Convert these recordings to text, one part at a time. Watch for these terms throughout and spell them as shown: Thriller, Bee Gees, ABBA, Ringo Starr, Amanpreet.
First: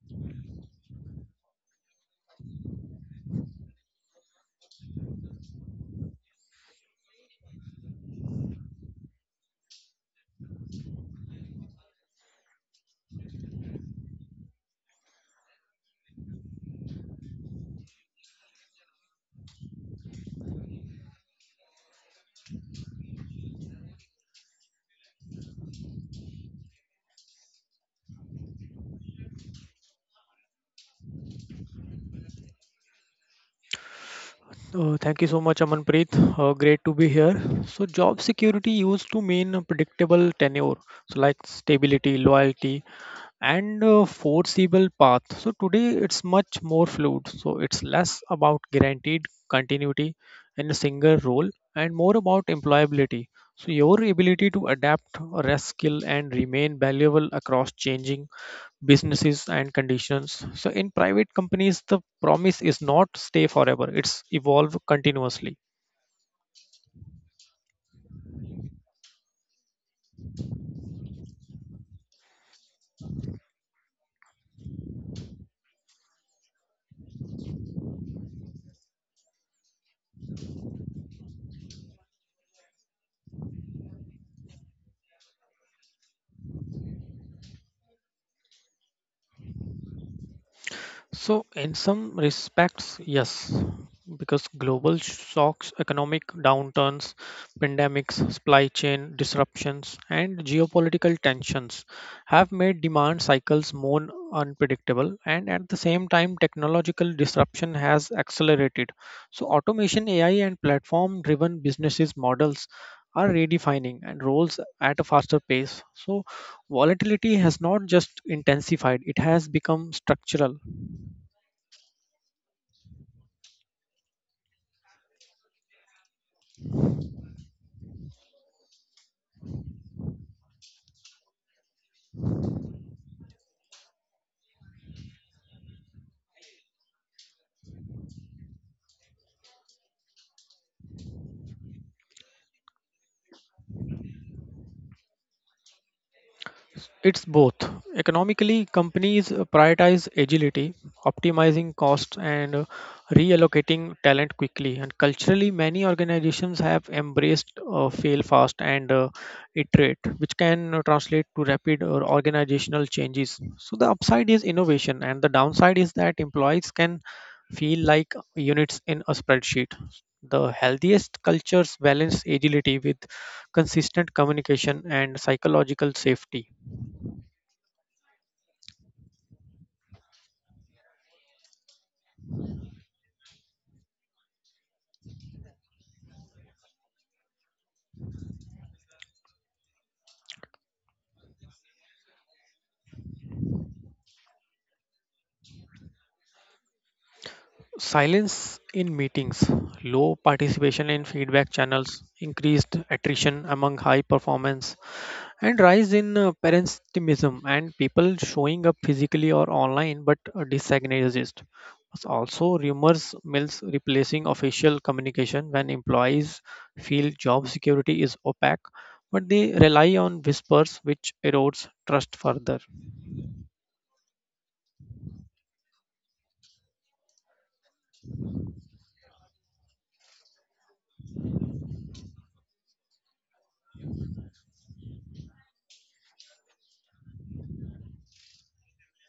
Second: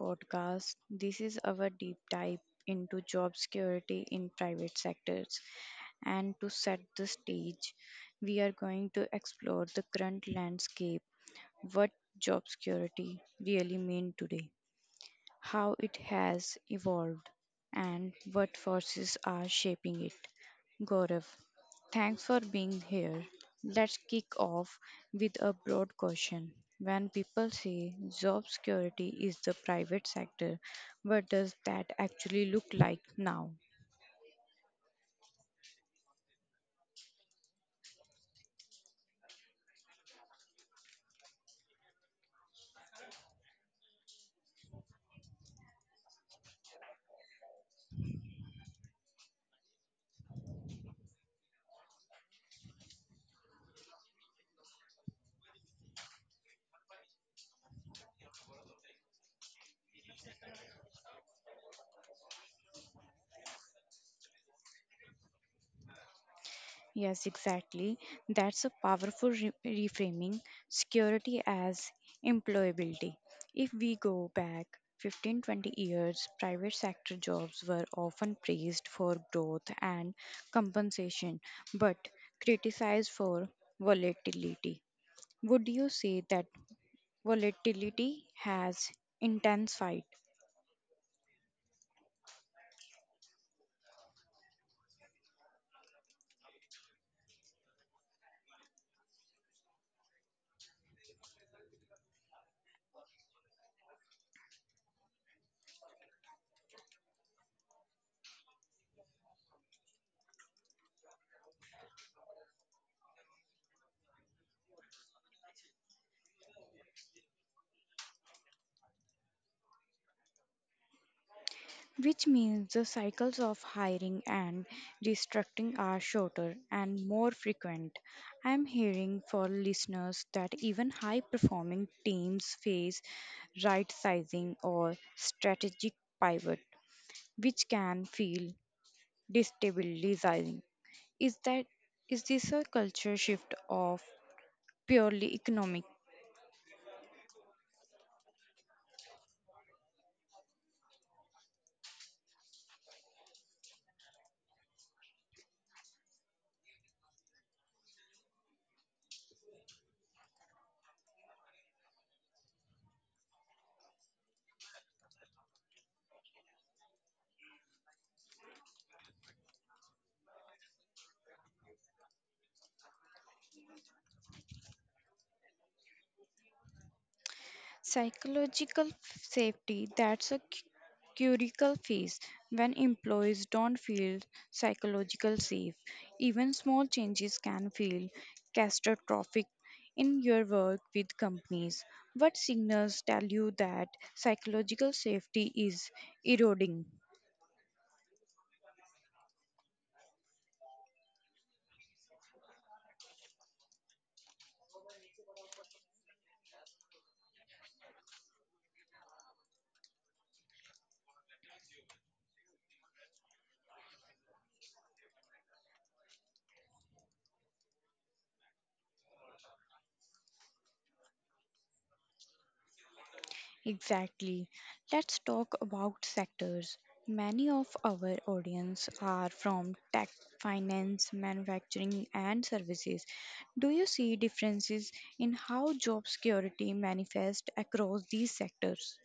podcast. This is our deep dive into job security in private sectors. And to set the stage, we are going to explore the current landscape, what job security really mean today, how it has evolved, and what forces are shaping it. Gaurav, thanks for being here. Let's kick off with a broad question. When people say job security is the private sector, what does that actually look like now? Thank you so much, Amanpreet. Great to be here. So, job security used to mean a predictable tenure, so like stability, loyalty, and a foreseeable path. So, today it's much more fluid. So, it's less about guaranteed continuity in a single role and more about employability. So, your ability to adapt, rest skill, and remain valuable across changing businesses and conditions, so in private companies the promise is not stay forever, it's evolve continuously. Yes, exactly. That's a powerful reframing security as employability. If we go back 15 20 years, private sector jobs were often praised for growth and compensation, but criticized for volatility. Would you say that volatility has intensified? So, in some respects, yes, because global shocks, economic downturns, pandemics, supply chain disruptions, and geopolitical tensions have made demand cycles more unpredictable. And at the same time, technological disruption has accelerated. So, automation, AI, and platform driven businesses models are redefining and roles at a faster pace. So, volatility has not just intensified, it has become structural. Which means the cycles of hiring and restructuring are shorter and more frequent. I'm hearing for listeners that even high performing teams face right sizing or strategic pivot, which can feel destabilizing. Is that is this a culture shift of purely economic? It's both. Economically, companies prioritize agility, optimizing costs, and reallocating talent quickly. And culturally, many organizations have embraced fail fast and iterate, which can translate to rapid or organizational changes. So, the upside is innovation, and the downside is that employees can feel like units in a spreadsheet. The healthiest cultures balance agility with consistent communication and psychological safety. Psychological safety, that's a critical phase. When employees don't feel psychological safe, even small changes can feel catastrophic. In your work with companies, what signals tell you that psychological safety is eroding? Silence in meetings, low participation in feedback channels, increased attrition among high performance, and rise in parentimism and people showing up physically or online but disorganized. Also, rumors mills replacing official communication when employees feel job security is opaque, but they rely on whispers, which erodes trust further. Exactly. Let's talk about sectors. Many of our audience are from tech, finance, manufacturing, and services. Do you see differences in how job security manifests across these sectors?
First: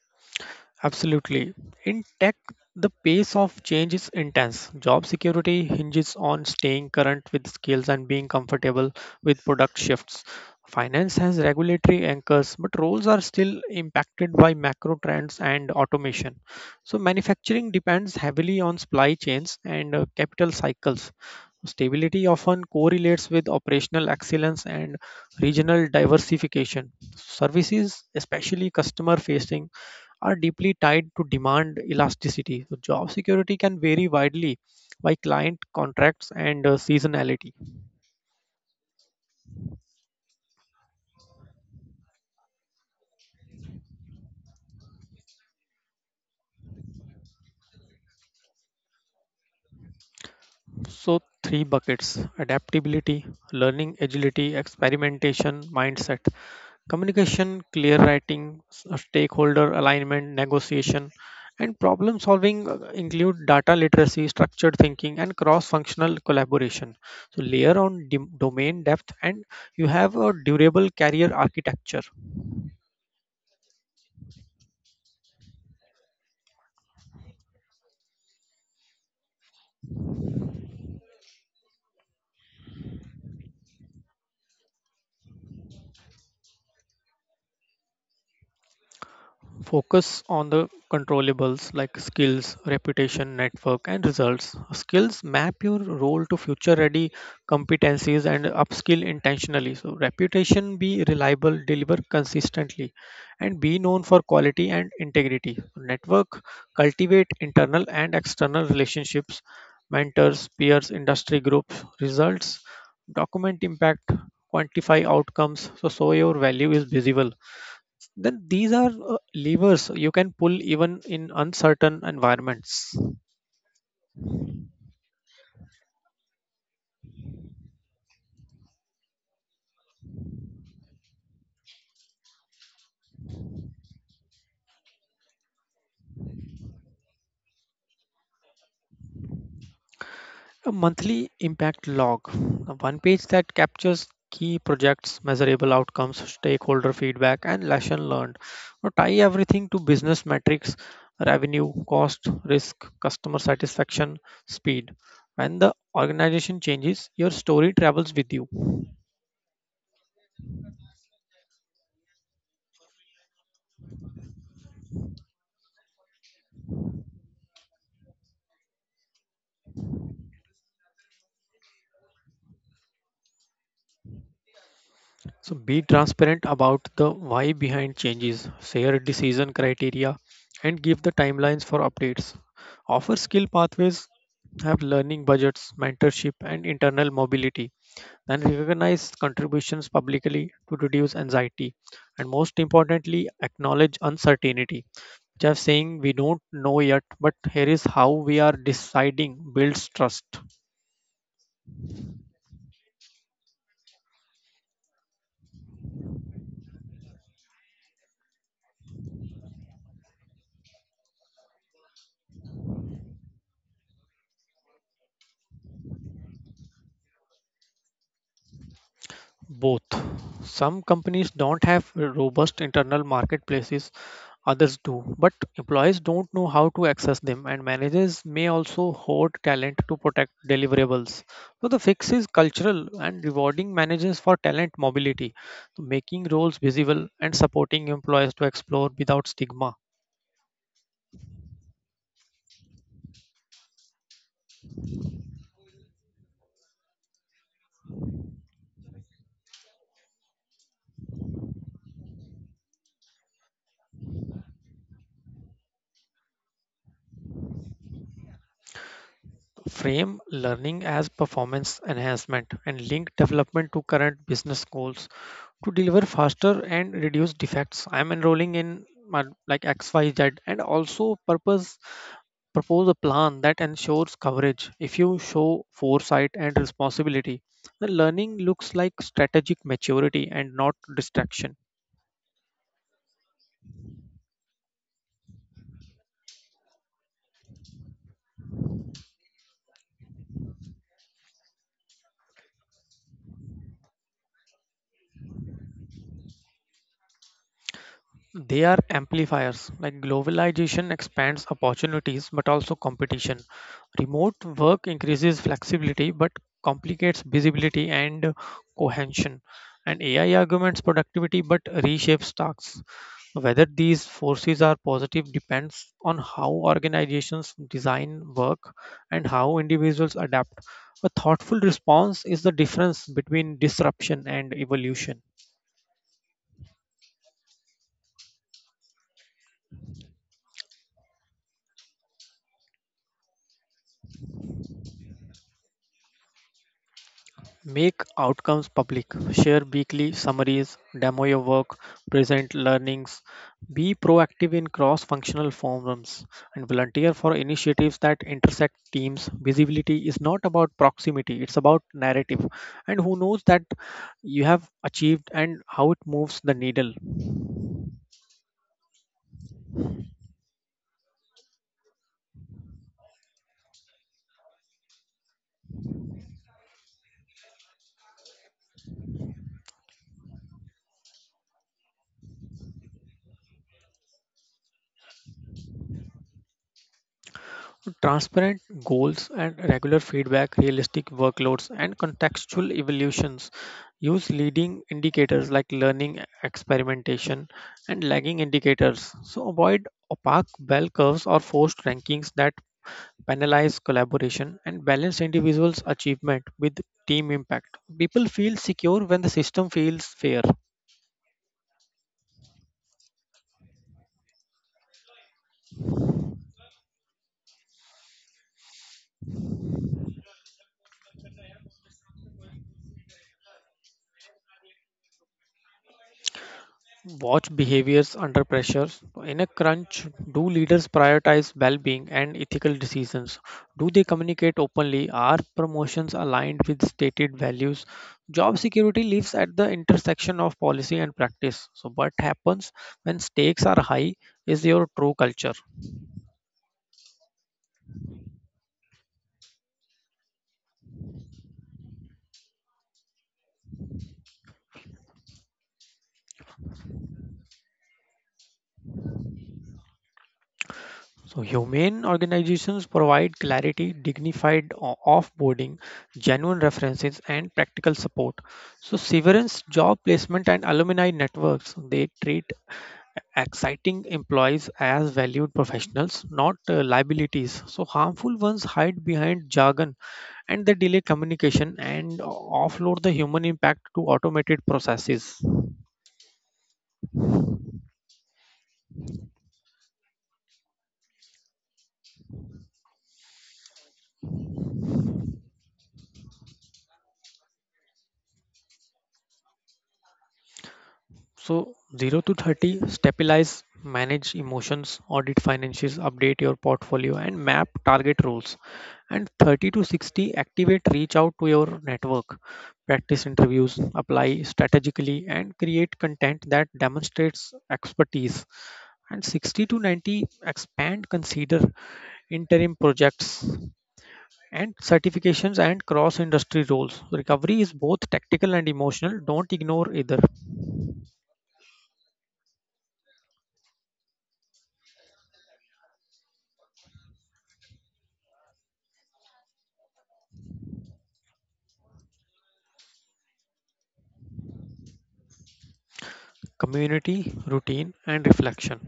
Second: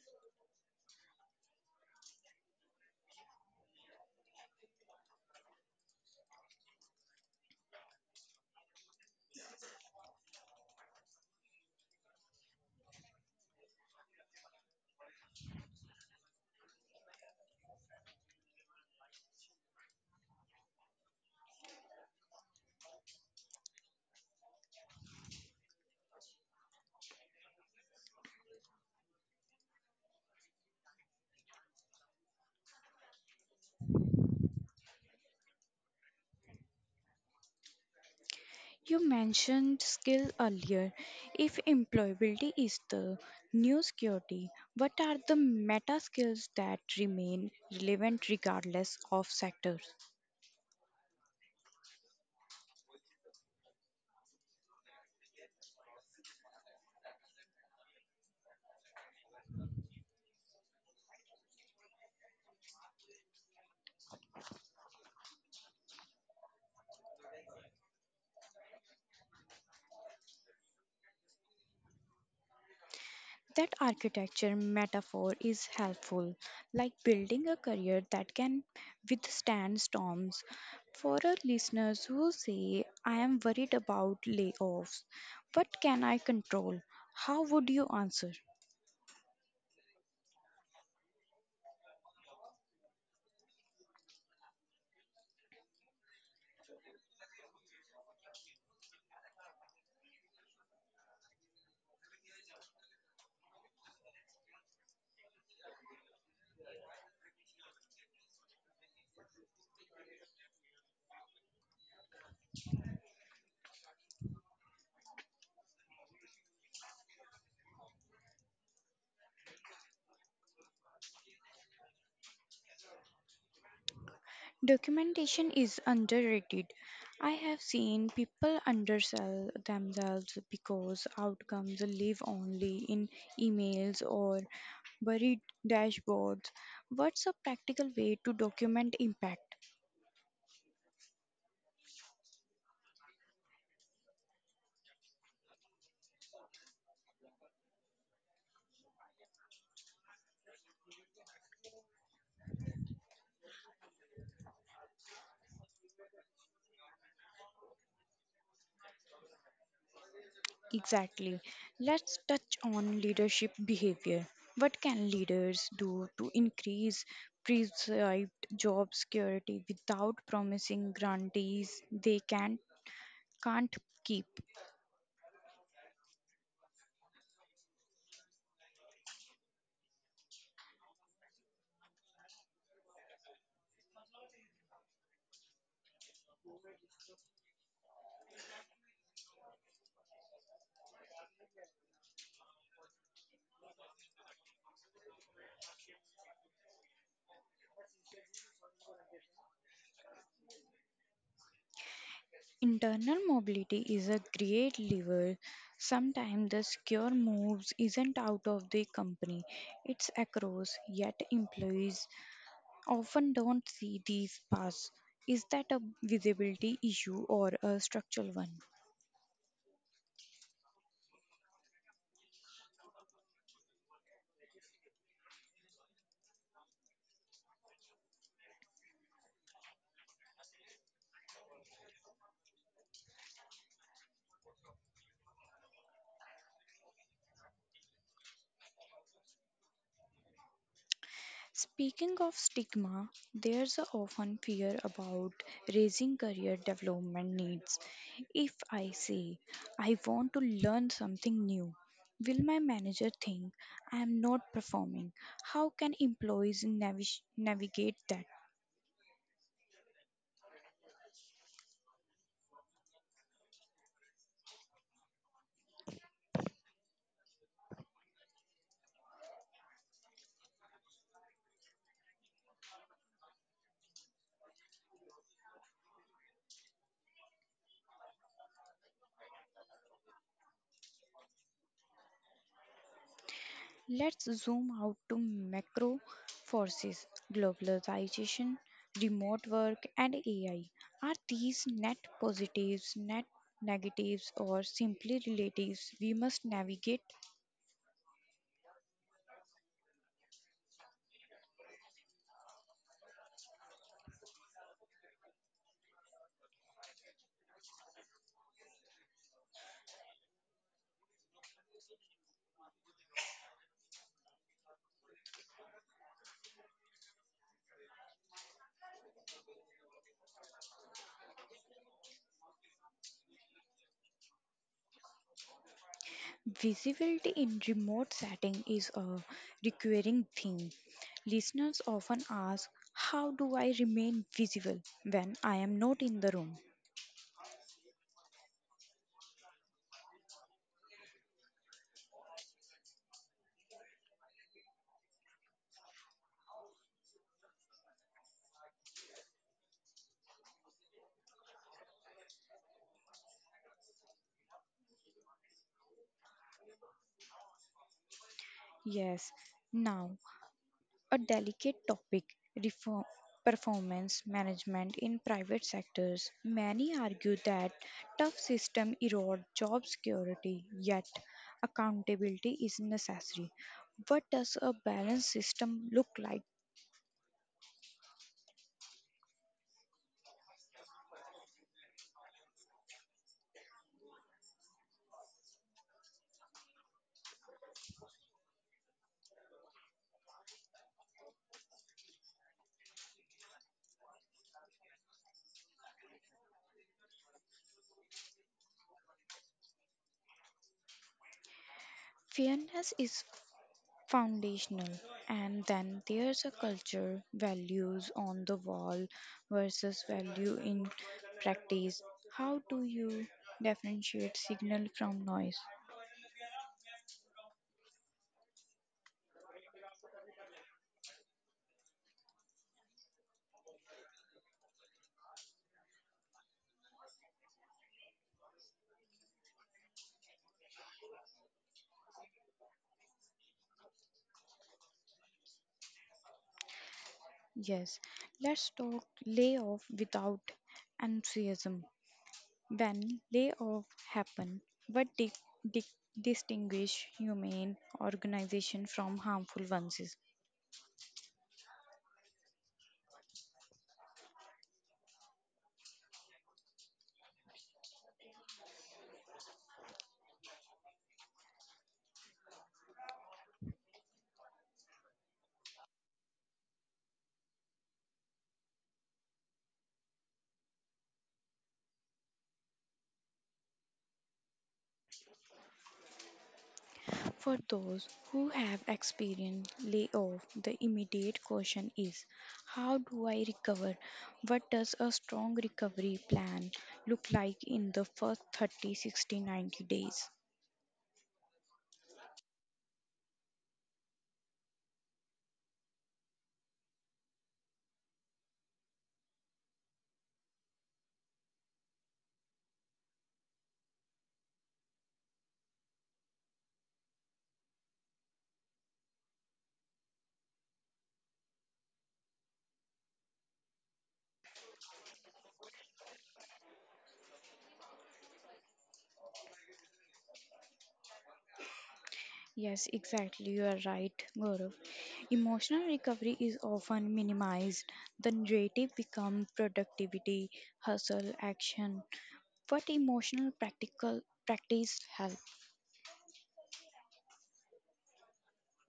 Absolutely. In tech, the pace of change is intense. Job security hinges on staying current with skills and being comfortable with product shifts. Finance has regulatory anchors, but roles are still impacted by macro trends and automation. So, manufacturing depends heavily on supply chains and capital cycles. Stability often correlates with operational excellence and regional diversification. Services, especially customer facing, are deeply tied to demand elasticity. So job security can vary widely by client contracts and seasonality. You mentioned skill earlier. If employability is the new security, what are the meta skills that remain relevant regardless of sectors? So, three buckets: adaptability, learning agility, experimentation, mindset, communication, clear writing, stakeholder alignment, negotiation, and problem solving include data literacy, structured thinking, and cross functional collaboration. So, layer on domain depth, and you have a durable career architecture. That architecture metaphor is helpful, like building a career that can withstand storms. For our listeners who say, I am worried about layoffs, what can I control? How would you answer? Focus on the controllables like skills, reputation, network, and results. Skills map your role to future ready competencies and upskill intentionally. So, reputation be reliable, deliver consistently, and be known for quality and integrity. Network cultivate internal and external relationships, mentors, peers, industry groups, results, document impact, quantify outcomes. So, so your value is visible, then these are levers you can pull even in uncertain environments. Documentation is underrated. I have seen people undersell themselves because outcomes live only in emails or buried dashboards. What's a practical way to document impact? A monthly impact log, a one page that captures key projects, measurable outcomes, stakeholder feedback, and lesson learned. Now, tie everything to business metrics, revenue, cost, risk, customer satisfaction, speed. When the organization changes, your story travels with you. Exactly. Let's touch on leadership behavior. What can leaders do to increase prescribed job security without promising grantees they can't keep? So be transparent about the why behind changes, share decision criteria, and give the timelines for updates. Offer skill pathways, have learning budgets, mentorship, and internal mobility, and recognize contributions publicly to reduce anxiety. And most importantly, acknowledge uncertainty. Just saying we don't know yet, but here is how we are deciding builds trust. Internal mobility is a great lever. Sometimes the secure moves isn't out of the company, it's across, yet employees often don't see these paths. Is that a visibility issue or a structural one? Both. Some companies don't have robust internal marketplaces, others do, but employees don't know how to access them, and managers may also hoard talent to protect deliverables. So, the fix is cultural and rewarding managers for talent mobility, making roles visible and supporting employees to explore without stigma. Speaking of stigma, there's a often fear about raising career development needs. If I say I want to learn something new, will my manager think I am not performing? How can employees navigate that? Frame learning as performance enhancement and link development to current business goals to deliver faster and reduce defects. I'm enrolling in like XYZ and also purpose propose a plan that ensures coverage. If you show foresight and responsibility, the learning looks like strategic maturity and not distraction. Let's zoom out to macro forces. Globalization, remote work, and AI. Are these net positives, net negatives, or simply relatives we must navigate? They are amplifiers. Like globalization expands opportunities but also competition. Remote work increases flexibility but complicates visibility and cohesion. And AI augments productivity but reshapes tasks. Whether these forces are positive depends on how organizations design work and how individuals adapt. A thoughtful response is the difference between disruption and evolution. Visibility in remote setting is a recurring theme. Listeners often ask, how do I remain visible when I am not in the room? Make outcomes public. Share weekly summaries, demo your work, present learnings. Be proactive in cross functional forums and volunteer for initiatives that intersect teams. Visibility is not about proximity, it's about narrative. And who knows that you have achieved and how it moves the needle. Yes, now a delicate topic, reform performance management in private sectors. Many argue that tough system erode job security, yet accountability is necessary. What does a balanced system look like? Transparent goals and regular feedback, realistic workloads, and contextual evaluations use leading indicators like learning, experimentation, and lagging indicators. So avoid opaque bell curves or forced rankings that penalize collaboration and balance individuals' achievement with team impact. People feel secure when the system feels fair. Fairness is foundational. And then there's a culture, values on the wall versus value in practice. How do you differentiate signal from noise? Watch behaviors under pressure. In a crunch, do leaders prioritize well being and ethical decisions? Do they communicate openly? Are promotions aligned with stated values? Job security lives at the intersection of policy and practice. So, what happens when stakes are high is your true culture. Yes, let's talk layoff without enthusiasm. When layoff happen, what di- distinguish humane organization from harmful ones? Is? So, humane organizations provide clarity, dignified offboarding, genuine references, and practical support. So, severance, job placement, and alumni networks, they treat exciting employees as valued professionals, not liabilities. So, harmful ones hide behind jargon and they delay communication and offload the human impact to automated processes. For those who have experienced layoff, the immediate question is, how do I recover? What does a strong recovery plan look like in the first 30, 60, 90 days? So, 0 to 30, stabilize, manage emotions, audit financials, update your portfolio, and map target roles. And 30 to 60, activate, reach out to your network, practice interviews, apply strategically, and create content that demonstrates expertise. And 60 to 90, expand, consider interim projects and certifications and cross industry roles. Recovery is both tactical and emotional. Don't ignore either. Yes, exactly. You are right, Gaurav. Emotional recovery is often minimized. The narrative becomes productivity, hustle, action. But emotional practical practice has Community, routine, and reflection.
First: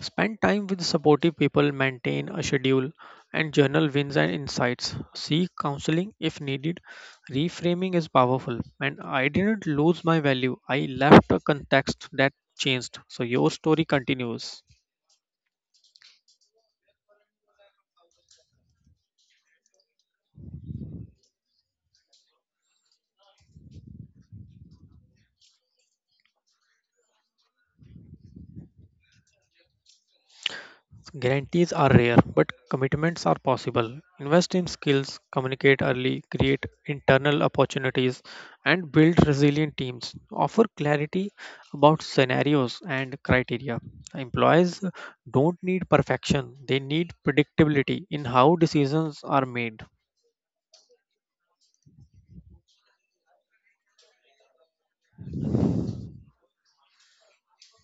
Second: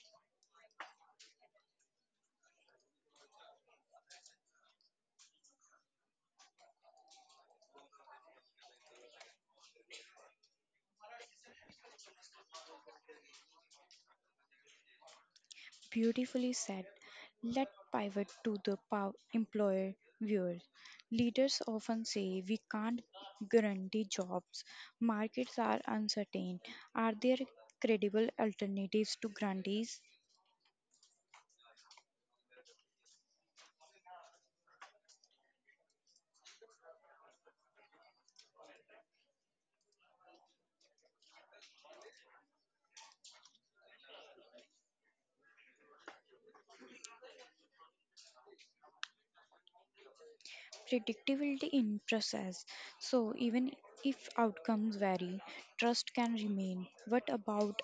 Spend time with supportive people, maintain a schedule, and journal wins and insights. Seek counseling if needed. Reframing is powerful, and I didn't lose my value. I left a context that changed, so your story continues. beautifully said, let pivot to the employer viewers. Leaders often say we can't guarantee jobs. Markets are uncertain. Are there credible alternatives to grantees? Guarantees are rare, but commitments are possible. Invest in skills, communicate early, create internal opportunities, and build resilient teams. Offer clarity about scenarios and criteria. Employees don't need perfection, they need predictability in how decisions are made. Predictability in process. So even if outcomes vary, trust can remain. What about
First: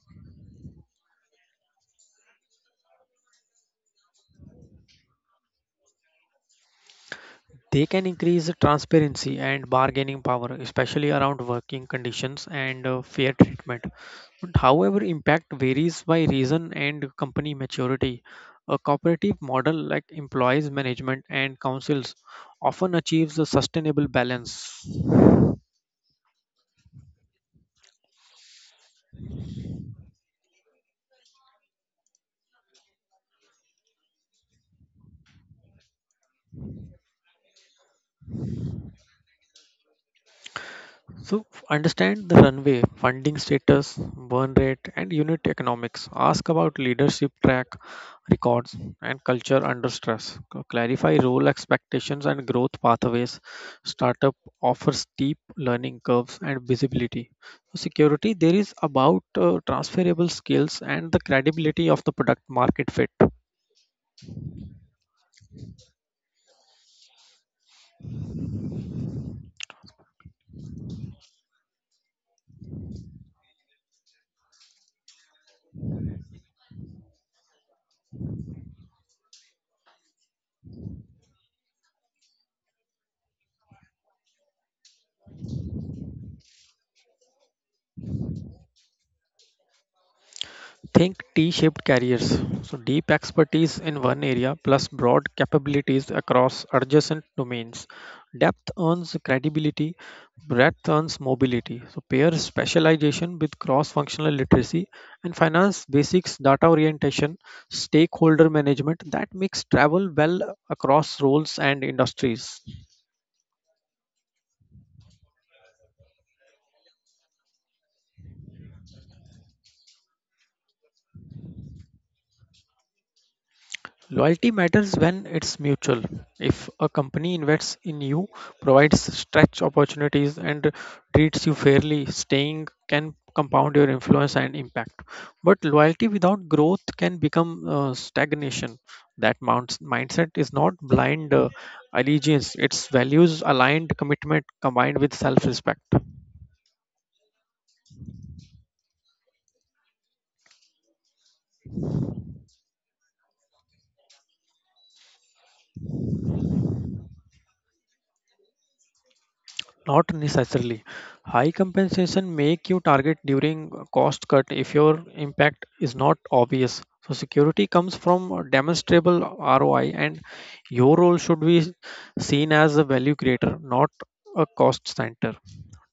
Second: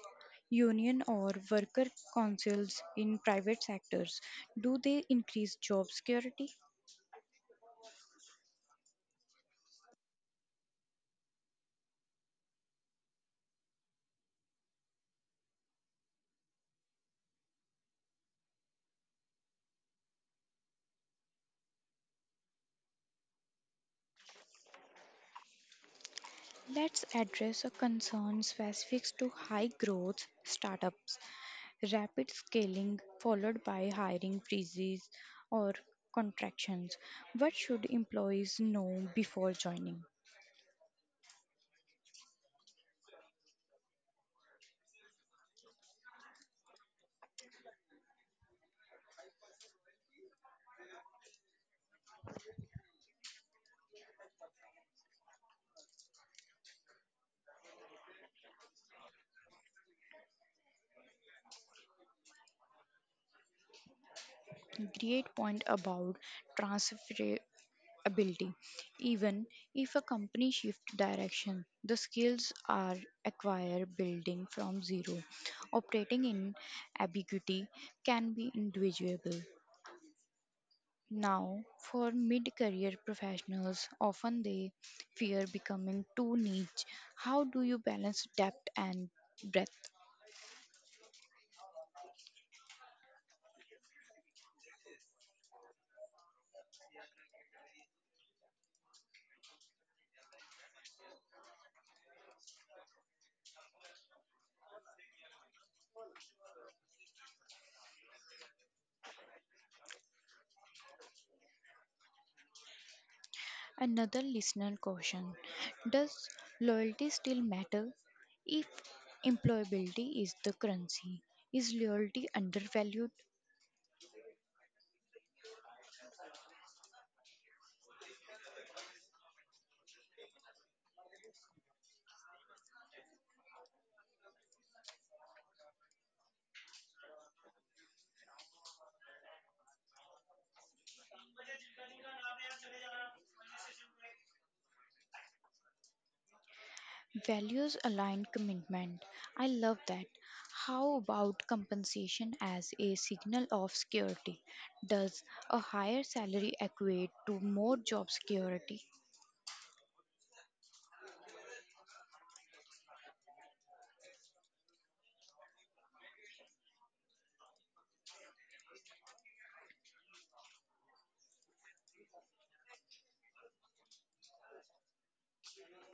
union or worker councils in private sectors? Do they increase job security? They can increase transparency and bargaining power, especially around working conditions and fair treatment. But however, impact varies by region and company maturity. A cooperative model like employees management and councils often achieves a sustainable balance. Let's address a concern specific to high growth startups, rapid scaling followed by hiring freezes or contractions. What should employees know before joining? So understand the runway, funding status, burn rate, and unit economics. Ask about leadership track records and culture under stress. Clarify role expectations and growth pathways. Startup offers steep learning curves and visibility. So security there is about transferable skills and the credibility of the product market fit. Great point about transferability. Even if a company shifts direction, the skills are acquired building from zero. Operating in ambiguity can be individual. Now, for mid career professionals, often they fear becoming too niche. How do you balance depth and breadth? Think T-shaped careers. So deep expertise in one area plus broad capabilities across adjacent domains. Depth earns credibility, breadth earns mobility. So pair specialization with cross-functional literacy and finance basics, data orientation, stakeholder management that makes travel well across roles and industries. Another listener question: does loyalty still matter? If employability is the currency, is loyalty undervalued? Loyalty matters when it's mutual. If a company invests in you, provides stretch opportunities, and treats you fairly, staying can compound your influence and impact. But loyalty without growth can become stagnation. That mounts, mindset is not blind allegiance, it's values aligned commitment combined with self respect. Values aligned commitment. I love that. How about compensation as a signal of security? Does a higher salary equate to more job security? Not necessarily. High compensation make you target during cost cut if your impact is not obvious. So security comes from a demonstrable ROI and your role should be seen as a value creator, not a cost center.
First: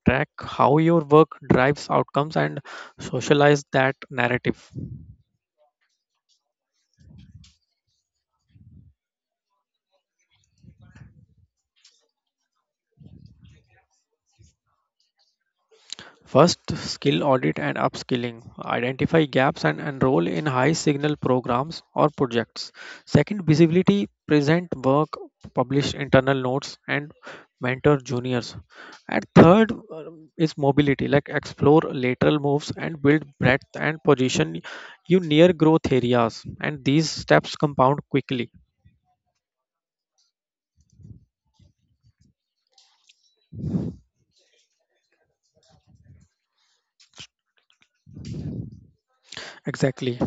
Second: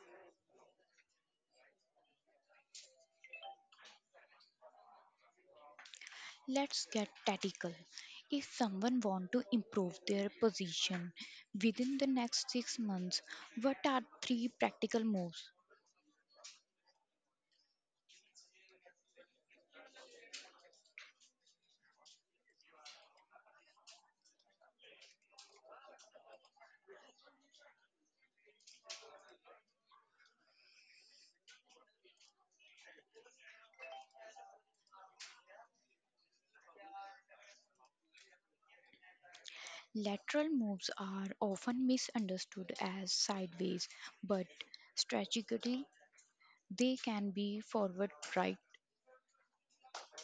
Track how your work drives outcomes and socialize that narrative. Let's get tactical. If someone want to improve their position within the next 6 months, what are three practical moves? First, skill audit and upskilling. Identify gaps and enroll in high signal programs or projects. Second, visibility. Present work, publish internal notes, and mentor juniors. And third is mobility, like explore lateral moves and build breadth and position you near growth areas. And these steps compound quickly. Lateral moves are often misunderstood as sideways, but strategically they can be forward, right. Exactly.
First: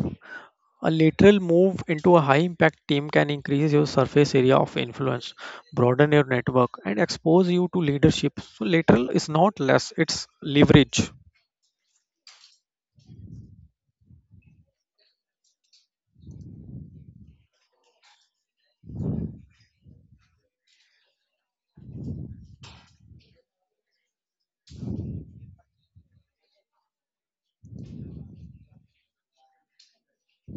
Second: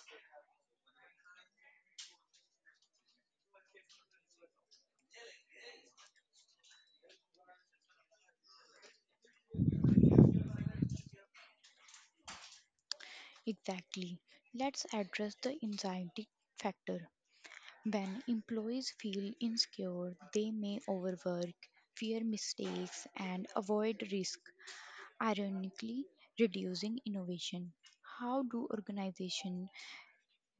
A lateral move into a high impact team can increase your surface area of influence, broaden your network, and expose you to leadership. So, lateral is not less, it's leverage. Exactly. Let's address the anxiety factor. When employees feel insecure, they may overwork, fear mistakes, and avoid risk, ironically reducing innovation. How do organizations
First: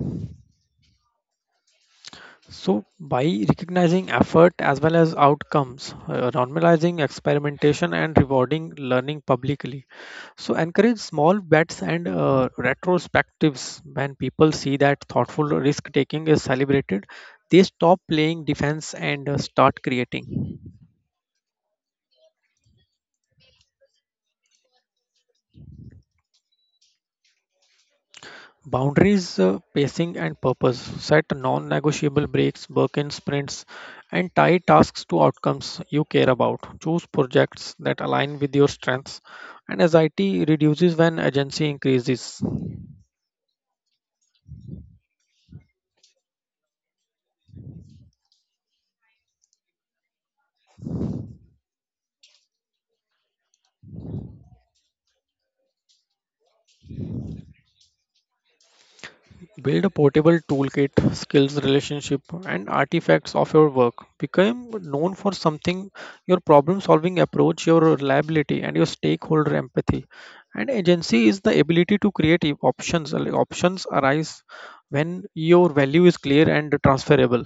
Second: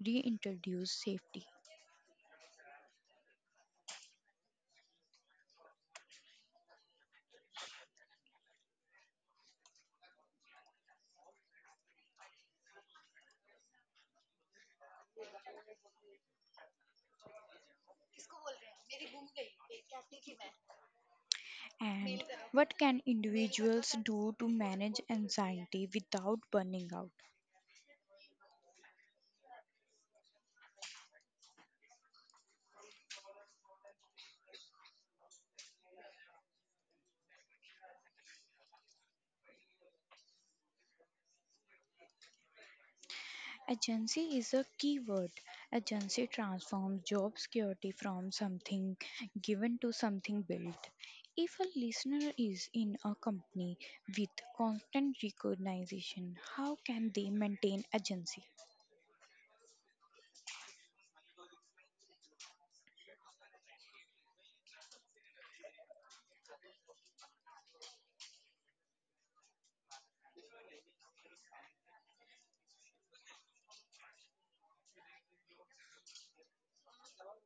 reintroduce safety? So, by recognizing effort as well as outcomes, normalizing experimentation, and rewarding learning publicly, so encourage small bets and retrospectives. When people see that thoughtful risk taking is celebrated, they stop playing defense and start creating. And what can individuals do to manage anxiety without burning out? Boundaries, pacing, and purpose. Set non negotiable breaks, work in sprints, and tie tasks to outcomes you care about. Choose projects that align with your strengths, and anxiety reduces when agency increases. Agency is a key word. Agency transforms job security from something given to something built. If a listener is in a company with constant recognition, how can they maintain agency? Build a portable toolkit, skills, relationship, and artifacts of your work. Become known for something, your problem solving approach, your reliability, and your stakeholder empathy. And agency is the ability to create options. Like, options arise when your value is clear and transferable.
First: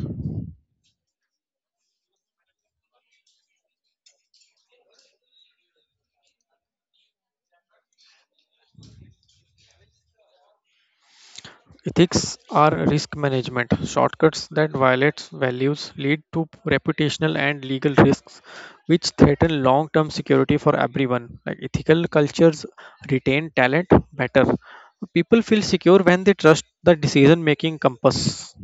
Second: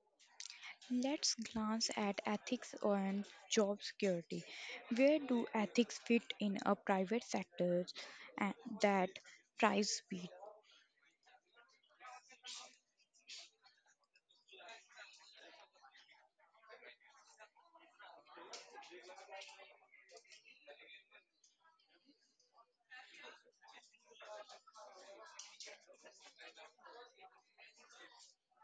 Let's glance at ethics and job security. Where do ethics fit in a private sector and that thrives speed? Ethics are risk management. Shortcuts that violate values lead to reputational and legal risks, which threaten long term security for everyone. Like ethical cultures retain talent better. People feel secure when they trust the decision making compass.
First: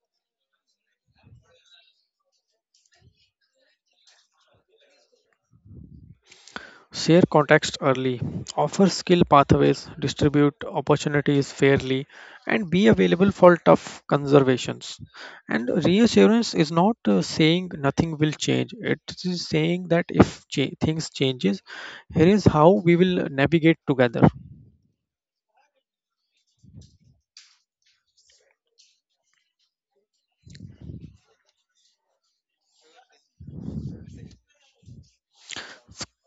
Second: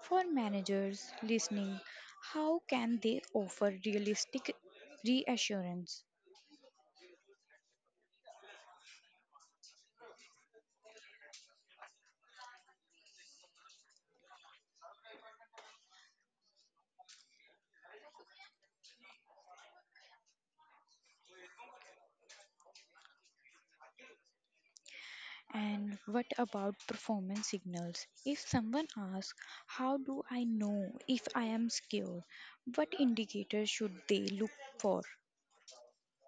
For managers listening, how can they offer realistic reassurance? Share context early, offer skill pathways, distribute opportunities fairly, and be available for tough conservations. And reassurance is not saying nothing will change. It is saying that if things changes, here is how we will navigate together. And what about performance signals? If someone asks, how do I know if I am secure? What indicators should they look for?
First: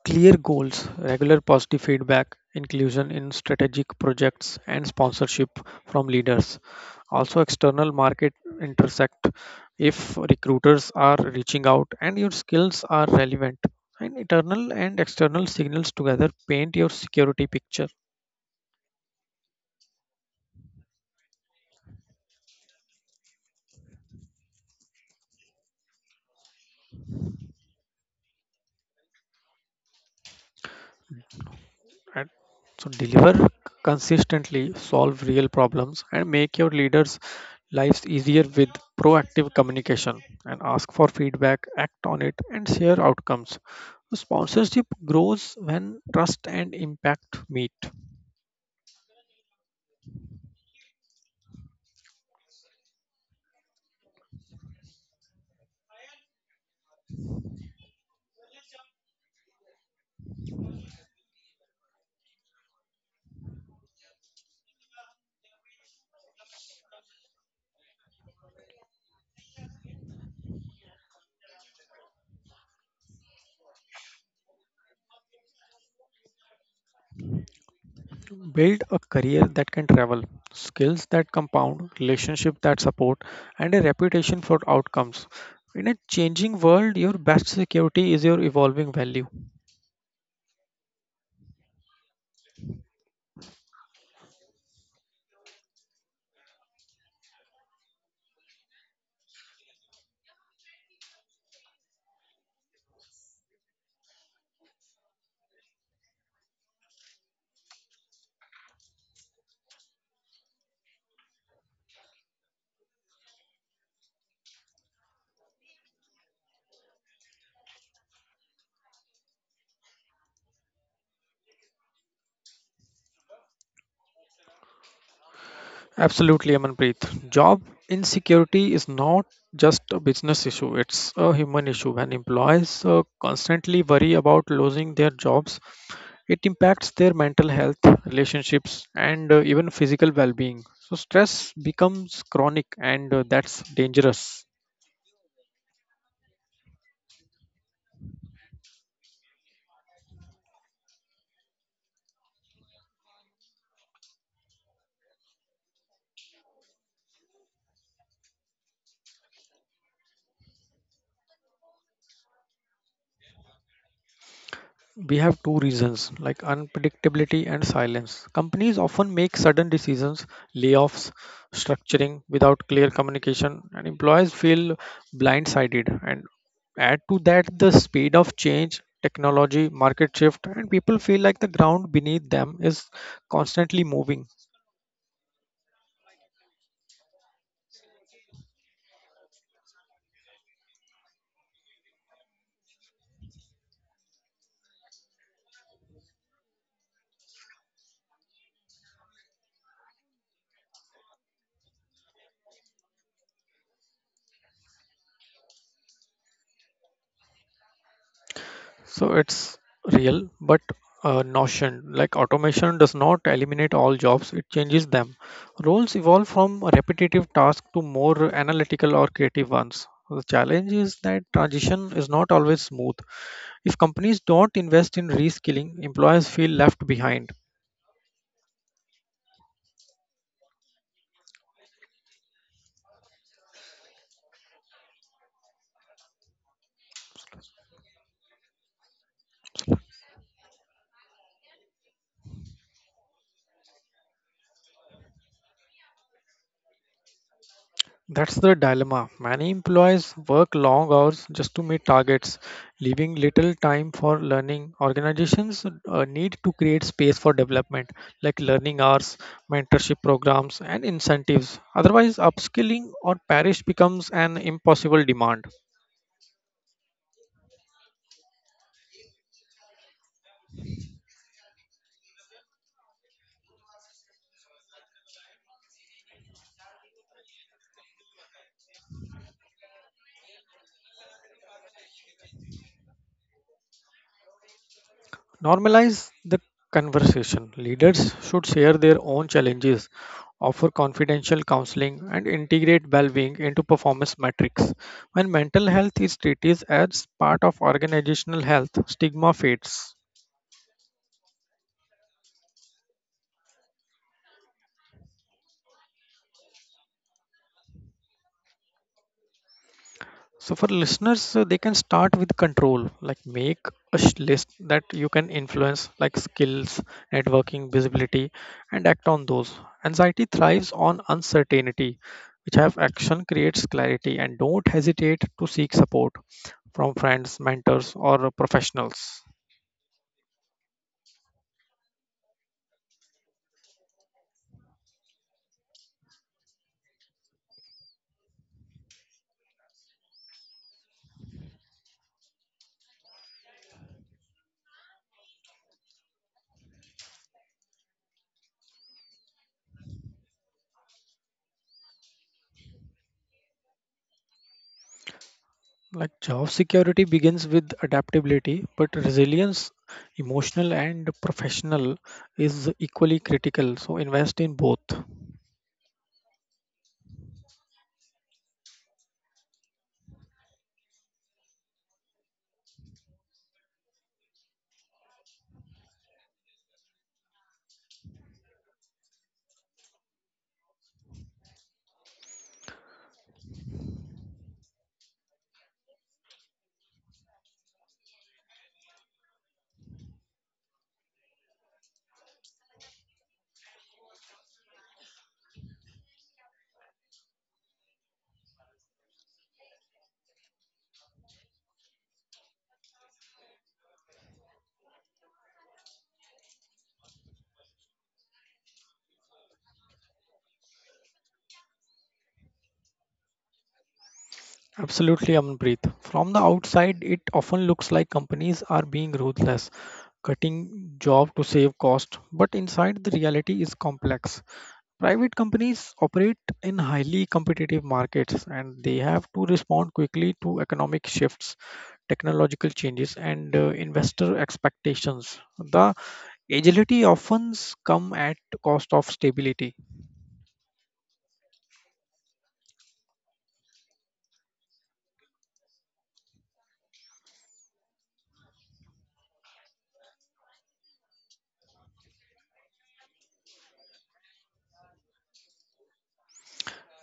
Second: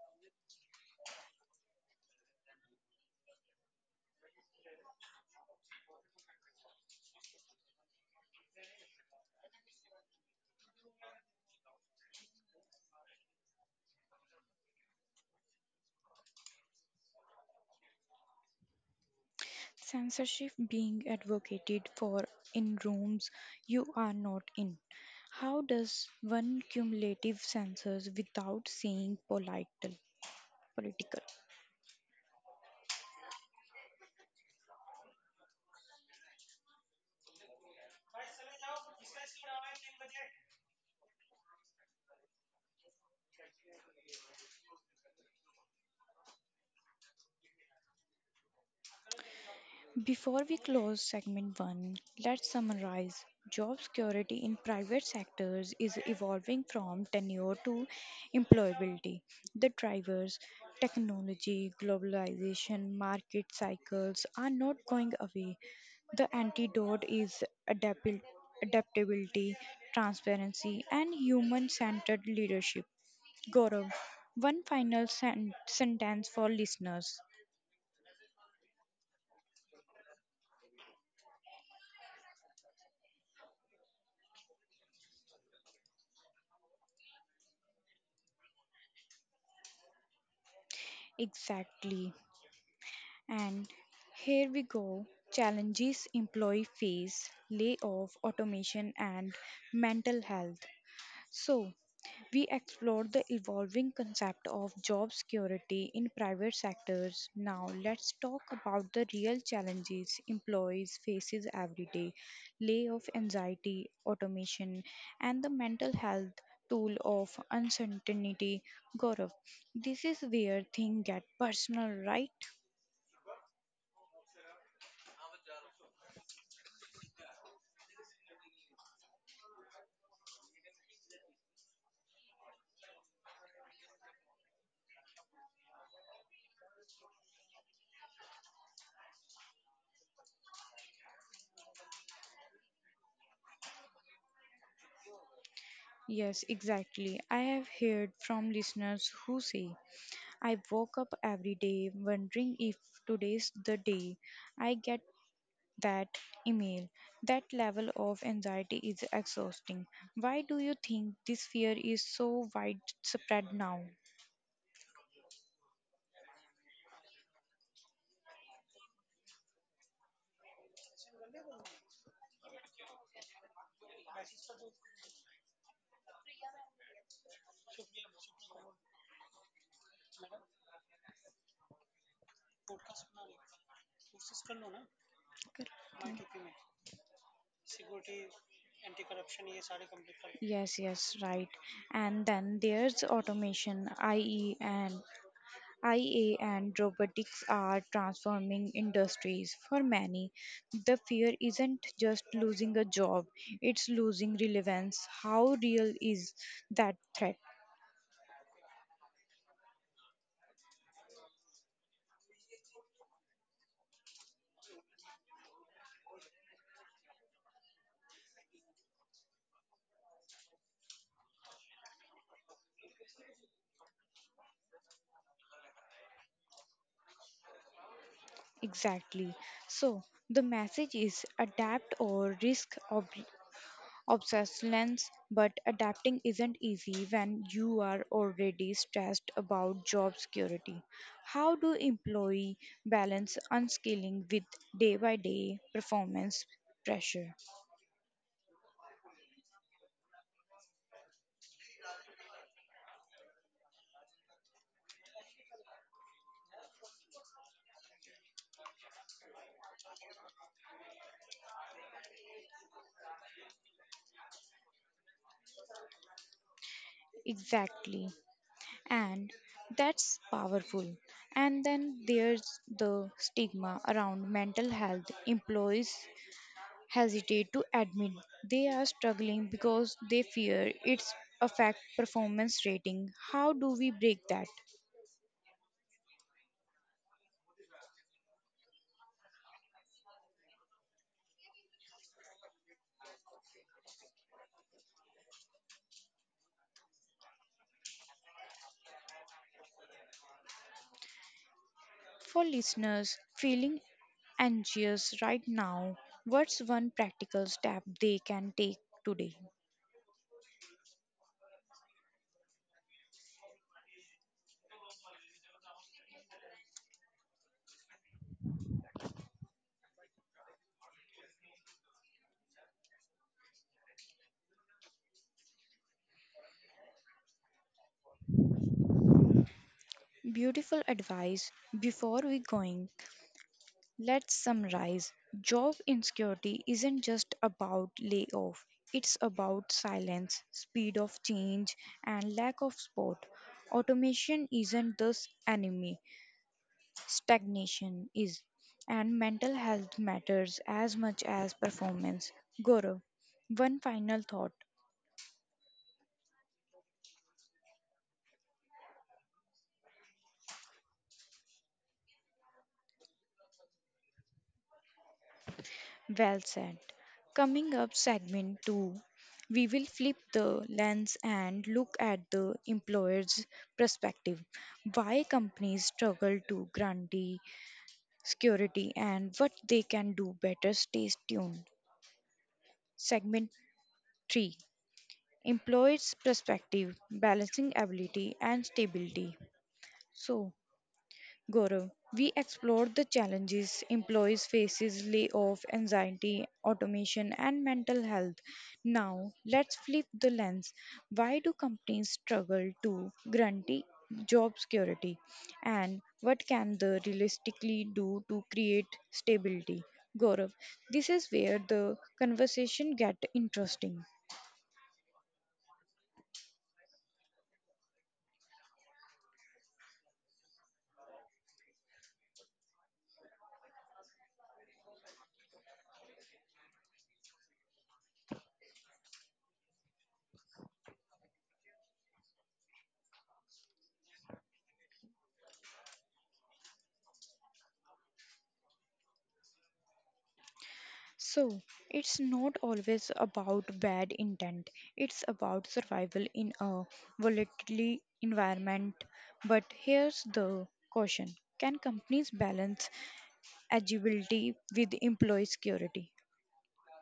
Clear goals, regular positive feedback, inclusion in strategic projects, and sponsorship from leaders. Also, external market intersect if recruiters are reaching out and your skills are relevant. And internal and external signals together paint your security picture. Censorship being advocated for in rooms you are not in. How does one cumulative censors without saying political? Political. Right? So deliver consistently, solve real problems, and make your leaders' lives easier with proactive communication. And ask for feedback, act on it, and share outcomes. Sponsorship grows when trust and impact meet. Before we close segment 1, let's summarize. Job security in private sectors is evolving from tenure to employability. The drivers, technology, globalization, market cycles are not going away. The antidote is adaptability, transparency, and human centered leadership. Gaurav, one final sentence for listeners. Build a career that can travel, skills that compound, relationship that support, and a reputation for outcomes. In a changing world, your best security is your evolving value. Exactly. And here we go, challenges employee face, layoff, automation, and mental health. So, we explored the evolving concept of job security in private sectors. Now, let's talk about the real challenges employees faces every day, layoff anxiety, automation, and the mental health tool of uncertainty. Gaurav, this is where things get personal, right? Absolutely, Amanpreet. Job insecurity is not just a business issue, it's a human issue. When employees constantly worry about losing their jobs, it impacts their mental health, relationships, and even physical well being. So, stress becomes chronic, and that's dangerous. Yes, exactly. I have heard from listeners who say, I woke up every day wondering if today's the day I get that email. That level of anxiety is exhausting. Why do you think this fear is so widespread now? We have two reasons like unpredictability and silence. Companies often make sudden decisions, layoffs, structuring without clear communication, and employees feel blindsided. And add to that the speed of change, technology, market shift, and people feel like the ground beneath them is constantly moving. Yes, yes, right. And then there's automation, IE, and IA and robotics are transforming industries. For many, the fear isn't just losing a job, it's losing relevance. How real is that threat? So it's real, but notion like automation does not eliminate all jobs, it changes them. Roles evolve from repetitive tasks to more analytical or creative ones. The challenge is that transition is not always smooth. If companies don't invest in reskilling, employers feel left behind. Exactly. So, the message is adapt or risk obsolescence, but adapting isn't easy when you are already stressed about job security. How do employee balance unskilling with day by day performance pressure? That's the dilemma. Many employees work long hours just to meet targets, leaving little time for learning. Organizations need to create space for development, like learning hours, mentorship programs, and incentives. Otherwise, upskilling or perish becomes an impossible demand. Exactly. And that's powerful. And then there's the stigma around mental health. Employees hesitate to admit they are struggling because they fear it's affect performance rating. How do we break that? Normalize the conversation. Leaders should share their own challenges, offer confidential counseling, and integrate well being into performance metrics. When mental health is treated as part of organizational health, stigma fades. For listeners feeling anxious right now, what's one practical step they can take today? So for listeners, they can start with control, like make a list that you can influence, like skills, networking, visibility, and act on those. Anxiety thrives on uncertainty, which have action creates clarity, and don't hesitate to seek support from friends, mentors, or professionals. Beautiful advice. Before we going, let's summarize. Job insecurity isn't just about layoff, it's about silence, speed of change, and lack of support. Automation isn't the enemy, stagnation is. And mental health matters as much as performance. Guru, one final thought. Like job security begins with adaptability, but resilience, emotional and professional, is equally critical. So invest in both. Well said. Coming up, segment two, we will flip the lens and look at the employer's perspective. Why companies struggle to guarantee security and what they can do better. Stay tuned. Segment three, employer's perspective, balancing ability and stability. So, Gaurav, we explored the challenges employees faces layoff, anxiety, automation and mental health. Now, let's flip the lens. Why do companies struggle to guarantee job security, and what can they realistically do to create stability? Gaurav, this is where the conversation get interesting. Absolutely, Amanpreet. From the outside, it often looks like companies are being ruthless, cutting job to save cost. But inside, the reality is complex. Private companies operate in highly competitive markets, and they have to respond quickly to economic shifts, technological changes, and investor expectations. The agility often comes at cost of stability. So, it's not always about bad intent. It's about survival in a volatile environment. But here's the caution. Can companies balance agility with employee security?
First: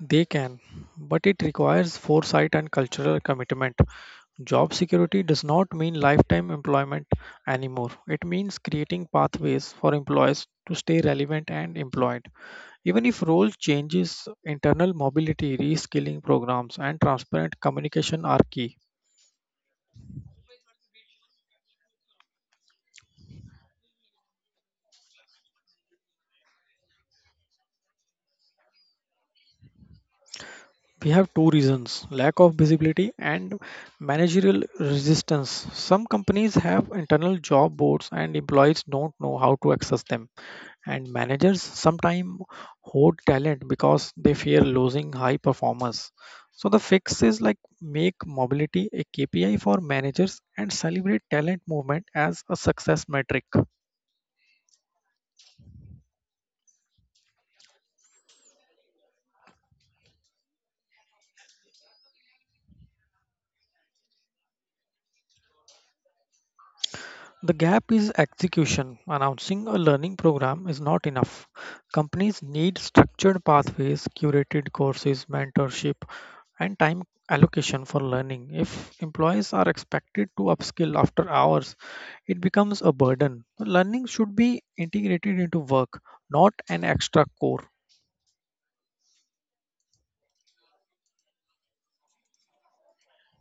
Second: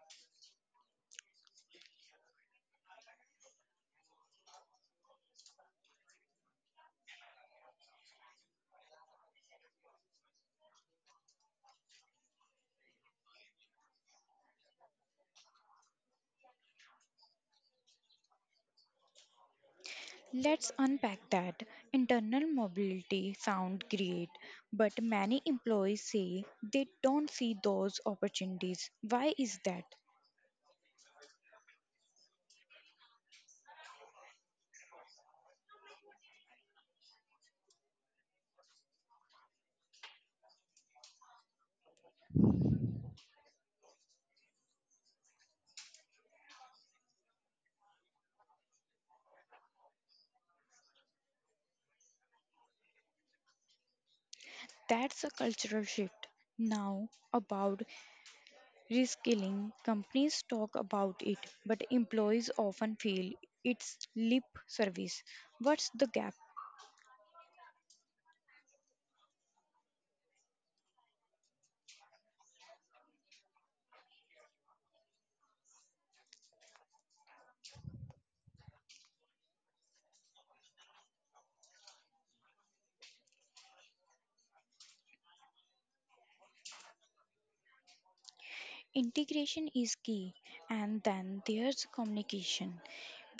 They can, but it requires foresight and cultural commitment. Job security does not mean lifetime employment anymore. It means creating pathways for employees to stay relevant and employed. Even if role changes, internal mobility, reskilling programs, and transparent communication are key. Let's unpack that. Internal mobility sound great, but many employees say they don't see those opportunities. Why is that? We have two reasons: lack of visibility and managerial resistance. Some companies have internal job boards and employees don't know how to access them, and managers sometimes hoard talent because they fear losing high performers. So the fix is like make mobility a KPI for managers and celebrate talent movement as a success metric. That's a cultural shift. Now about reskilling, companies talk about it, but employees often feel it's lip service. What's the gap? The gap is execution. Announcing a learning program is not enough. Companies need structured pathways, curated courses, mentorship, and time allocation for learning. If employees are expected to upskill after hours, it becomes a burden. Learning should be integrated into work, not an extra core. Integration is key, and then there's communication.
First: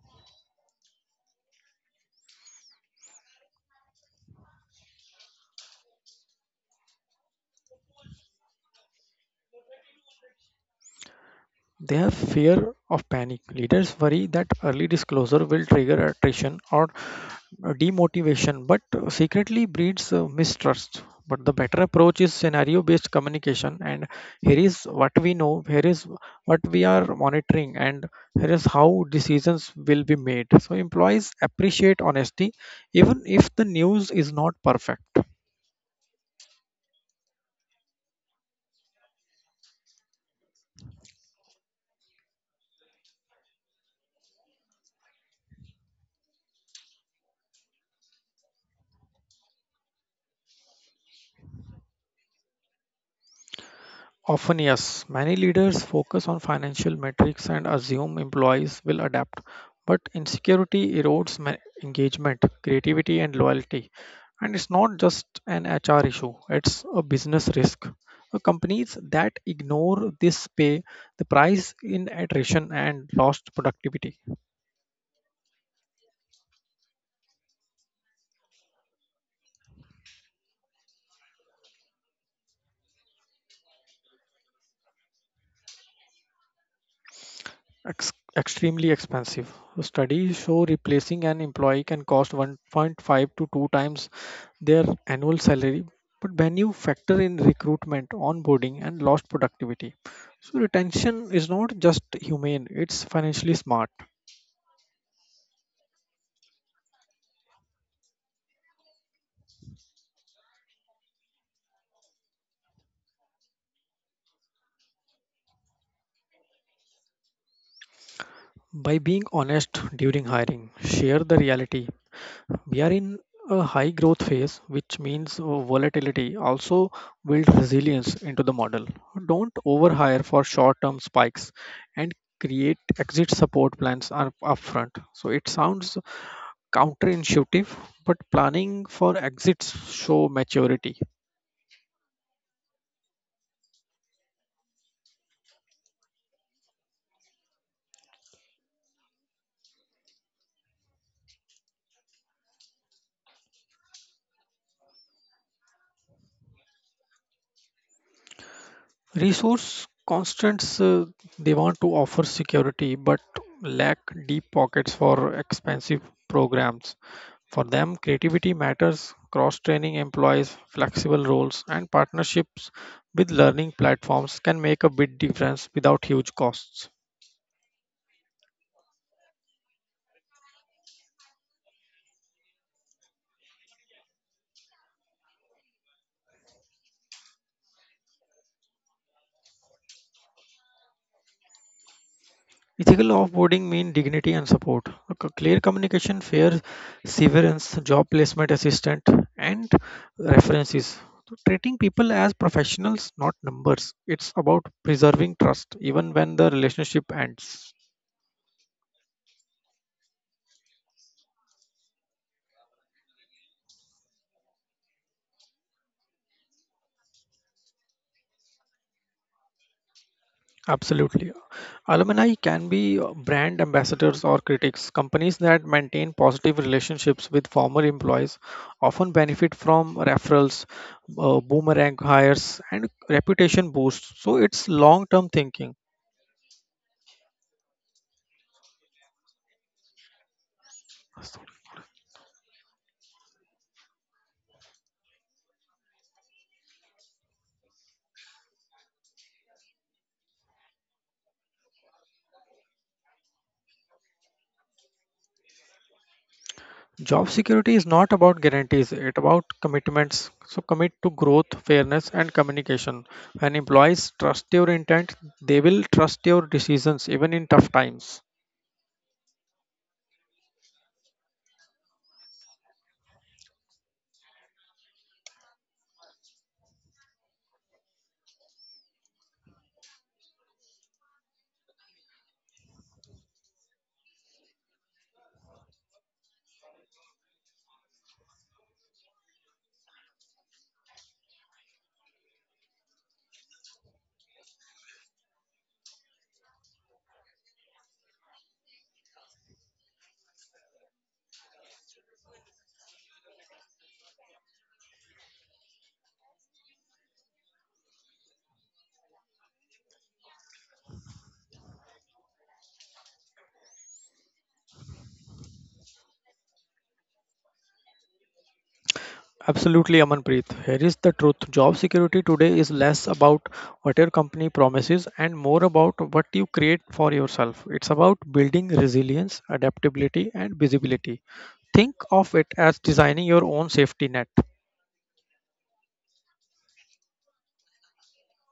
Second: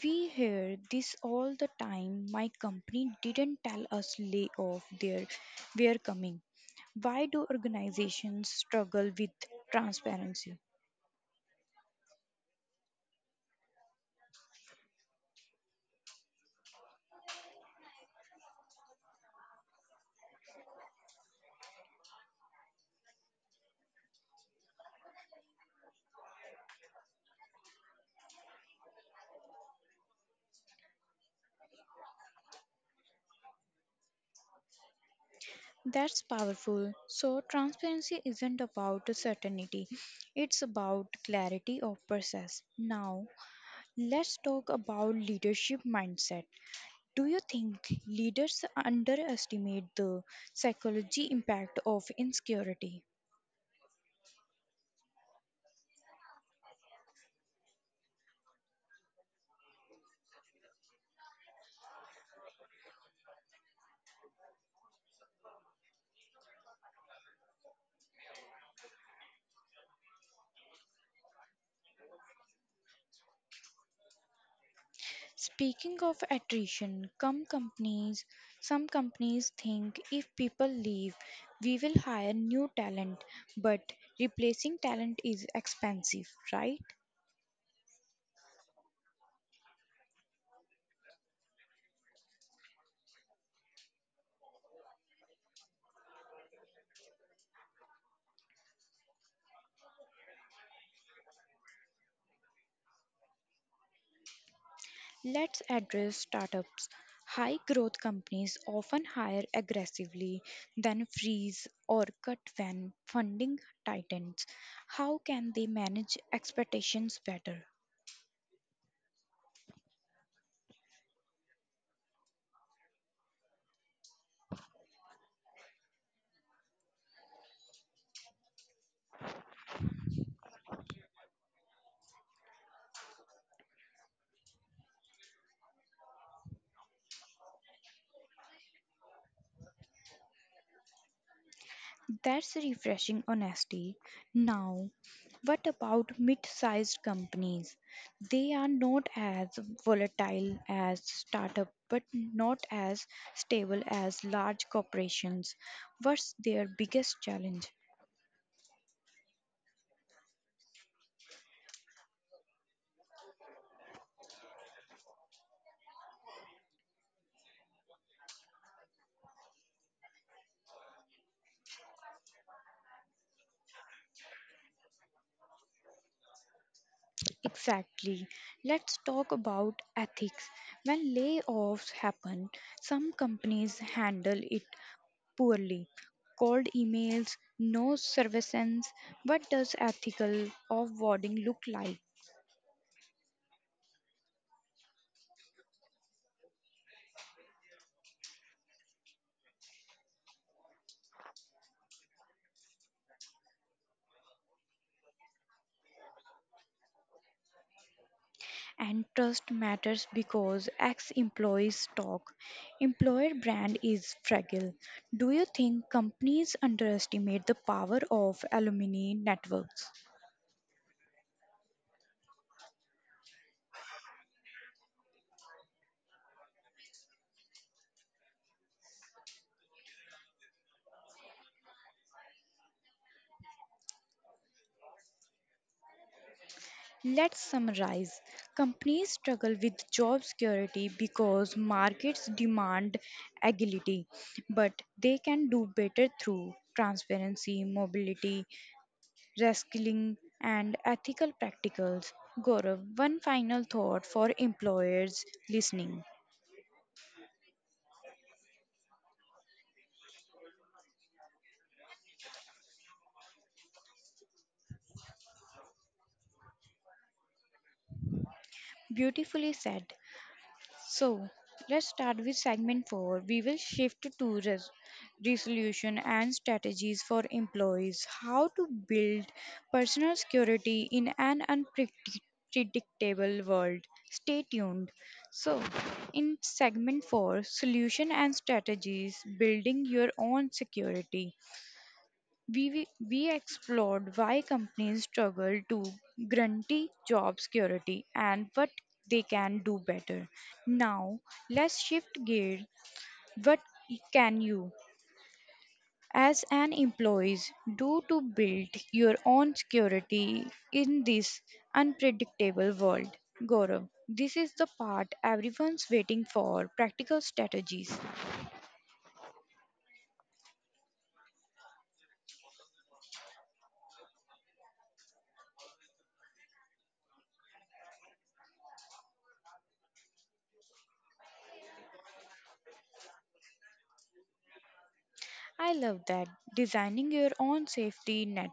We hear this all the time. My company didn't tell us lay off their we're coming. Why do organizations struggle with transparency? They have fear of panic. Leaders worry that early disclosure will trigger attrition or demotivation, but secretly breeds mistrust. But the better approach is scenario based communication. And here is what we know, here is what we are monitoring, and here is how decisions will be made. So, employees appreciate honesty, even if the news is not perfect. That's powerful. So, transparency isn't about certainty, it's about clarity of process. Now, let's talk about leadership mindset. Do you think leaders underestimate the psychology impact of insecurity? Often, yes, many leaders focus on financial metrics and assume employees will adapt. But insecurity erodes engagement, creativity, and loyalty. And it's not just an HR issue, it's a business risk. Companies that ignore this pay the price in attrition and lost productivity. Speaking of attrition, some companies think if people leave, we will hire new talent, but replacing talent is expensive, right? Extremely expensive. Studies show replacing an employee can cost 1.5 to 2 times their annual salary. But when you factor in recruitment, onboarding, and lost productivity, so retention is not just humane, it's financially smart. Let's address startups. High growth companies often hire aggressively, then freeze or cut when funding tightens. How can they manage expectations better? By being honest during hiring, share the reality. We are in a high growth phase, which means volatility. Also, build resilience into the model. Don't overhire for short term spikes and create exit support plans upfront. So, it sounds counterintuitive, but planning for exits show maturity. That's refreshing honesty. Now, what about mid sized companies? They are not as volatile as startup but not as stable as large corporations. What's their biggest challenge? Resource constraints, they want to offer security but lack deep pockets for expensive programs. For them, creativity matters, cross training employees, flexible roles, and partnerships with learning platforms can make a big difference without huge costs. Exactly. Let's talk about ethics. When layoffs happen, some companies handle it poorly. Cold emails, no surveillance. What does ethical offboarding look like? Ethical offboarding means dignity and support, a clear communication, fair severance, job placement assistant, and references. So treating people as professionals, not numbers. It's about preserving trust even when the relationship ends. And trust matters because ex employees talk. Employer brand is fragile. Do you think companies underestimate the power of alumni networks? Absolutely. Alumni can be brand ambassadors or critics. Companies that maintain positive relationships with former employees often benefit from referrals, boomerang hires, and reputation boosts. So it's long term thinking. Let's summarize. Companies struggle with job security because markets demand agility, but they can do better through transparency, mobility, reskilling, and ethical practicals. Gaurav, one final thought for employers listening. Job security is not about guarantees, it's about commitments. So commit to growth, fairness, and communication. When employees trust your intent, they will trust your decisions even in tough times. Beautifully said. So, let's start with segment 4. We will shift to resolution and strategies for employees. How to build personal security in an unpredictable world. Stay tuned. So, in segment 4, solution and strategies building your own security. We explored why companies struggle to guarantee job security and what they can do better. Now, let's shift gear. What can you, as an employee, do to build your own security in this unpredictable world? Gaurav, this is the part everyone's waiting for practical strategies. Absolutely, Amanpreet. Here is the truth. Job security today is less about what your company promises and more about what you create for yourself. It's about building resilience, adaptability, and visibility. Think of it as designing your own safety net. I love that. Designing your own safety net.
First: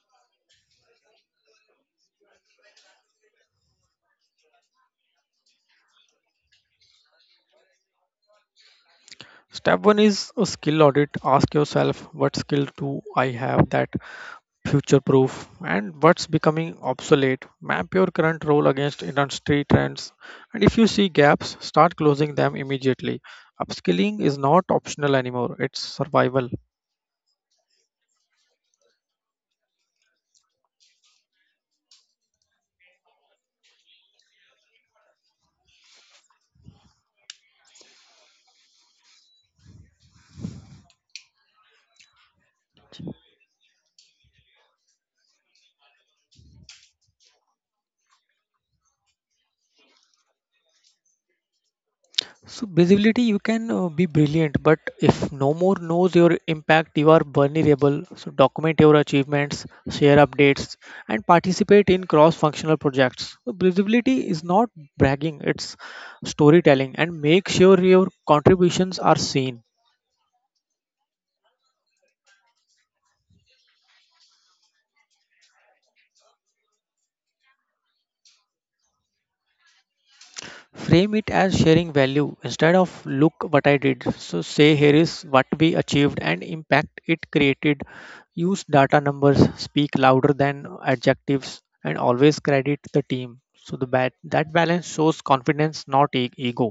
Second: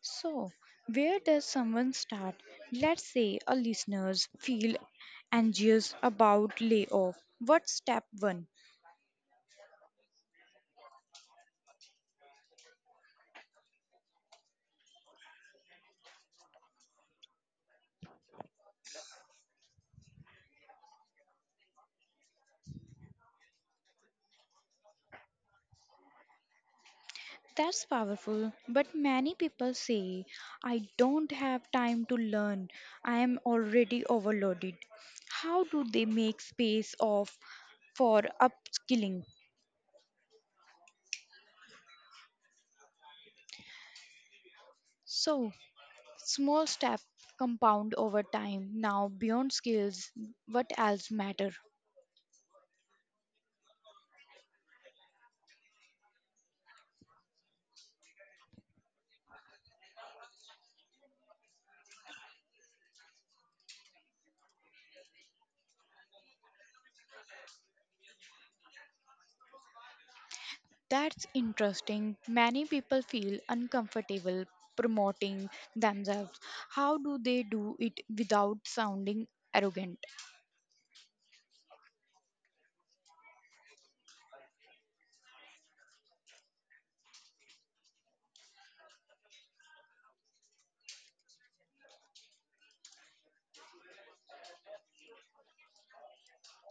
So, where does someone start? Let's say a listeners feel anxious about layoff. What's step 1? Step one is a skill audit. Ask yourself, what skill do I have that future proof, and what's becoming obsolete. Map your current role against industry trends, and if you see gaps, start closing them immediately. Upskilling is not optional anymore, it's survival. That's powerful, but many people say, I don't have time to learn. I am already overloaded. How do they make space of for upskilling? So, small step compound over time. Now, beyond skills, what else matter? So, visibility. You can be brilliant, but if no more knows your impact, you are vulnerable. So, document your achievements, share updates, and participate in cross functional projects. So, visibility is not bragging, it's storytelling, and make sure your contributions are seen. That's interesting. Many people feel uncomfortable promoting themselves. How do they do it without sounding arrogant? Frame it as sharing value instead of look what I did. So say here is what we achieved and impact it created. Use data. Numbers speak louder than adjectives, and always credit the team. So that balance shows confidence, not ego.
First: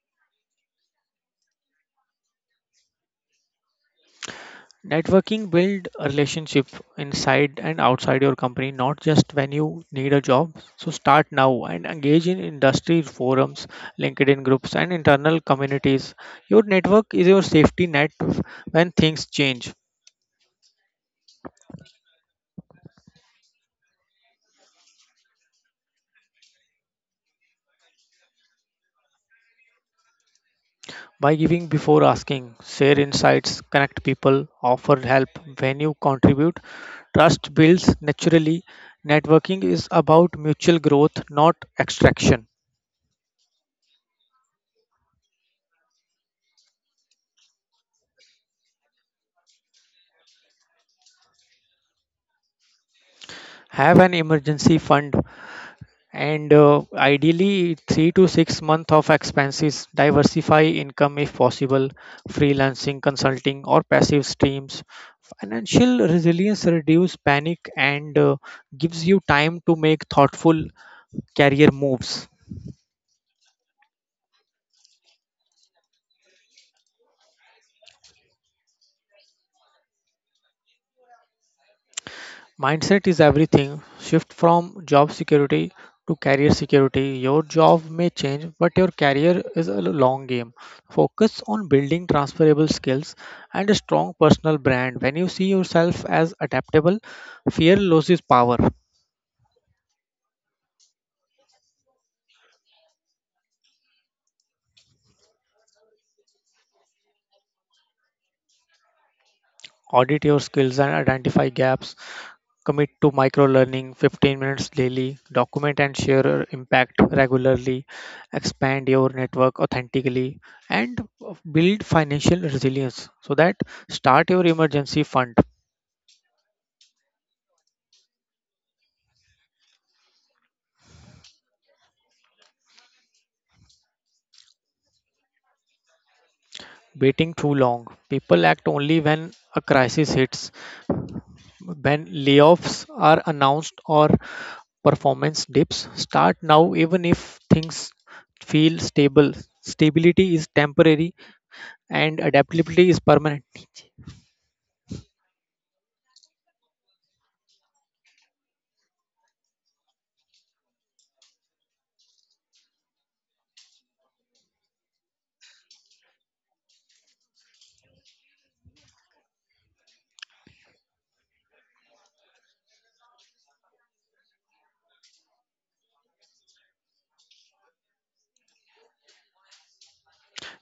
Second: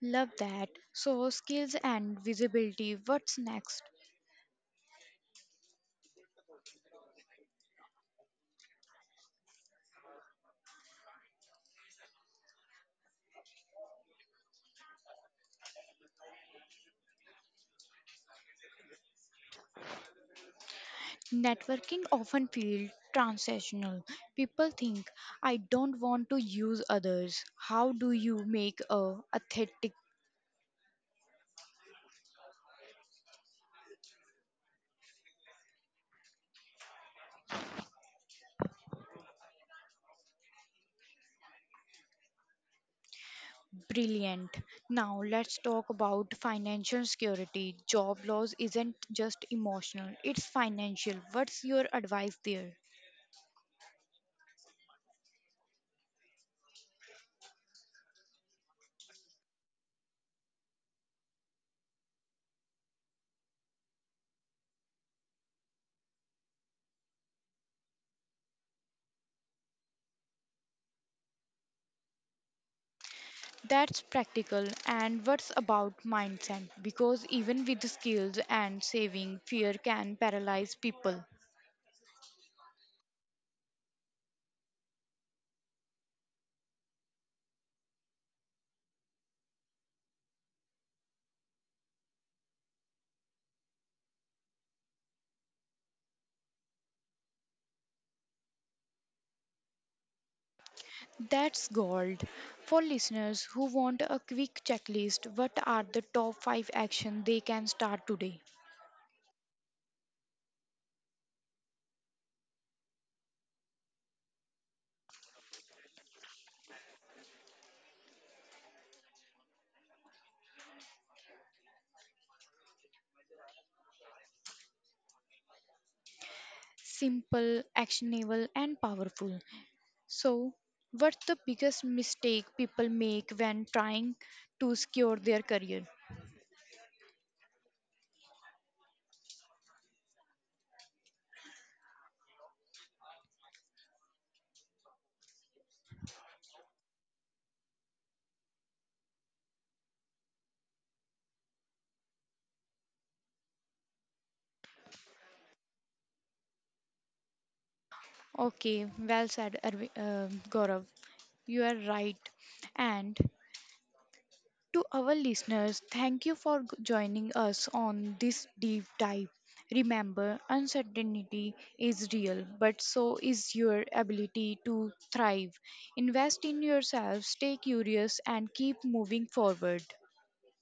Love that. So, skills and visibility. What's next? Networking. Build a relationship inside and outside your company, not just when you need a job. So start now and engage in industry forums, LinkedIn groups, and internal communities. Your network is your safety net when things change. Networking often feels transactional. People think, I don't want to use others. How do you make a authentic? By giving before asking, share insights, connect people, offer help. When you contribute, trust builds naturally. Networking is about mutual growth, not extraction. Brilliant. Now let's talk about financial security. Job loss isn't just emotional, it's financial. What's your advice there? Have an emergency fund and ideally 3 to 6 month of expenses. Diversify income if possible, freelancing, consulting, or passive streams. Financial resilience reduce panic and gives you time to make thoughtful career moves. That's practical. And what's about mindset? Because even with skills and saving, fear can paralyze people. Mindset is everything. Shift from job security to career security. Your job may change, but your career is a long game. Focus on building transferable skills and a strong personal brand. When you see yourself as adaptable, fear loses power. That's gold. For listeners who want a quick checklist, what are the top 5 actions they can start today? Audit your skills and identify gaps, commit to micro learning 15 minutes daily, document and share your impact regularly, expand your network authentically, and build financial resilience so that start your emergency fund. Simple, actionable, and powerful. So, what's the biggest mistake people make when trying to secure their career? Waiting too long. People act only when a crisis hits, when layoffs are announced or performance dips. Start now even if things feel stable. Stability is temporary and adaptability is permanent. Okay, well said, Gaurav. You are right. And to our listeners, thank you for joining us on this deep dive. Remember, uncertainty is real, but so is your ability to thrive. Invest in yourself, stay curious, and keep moving forward.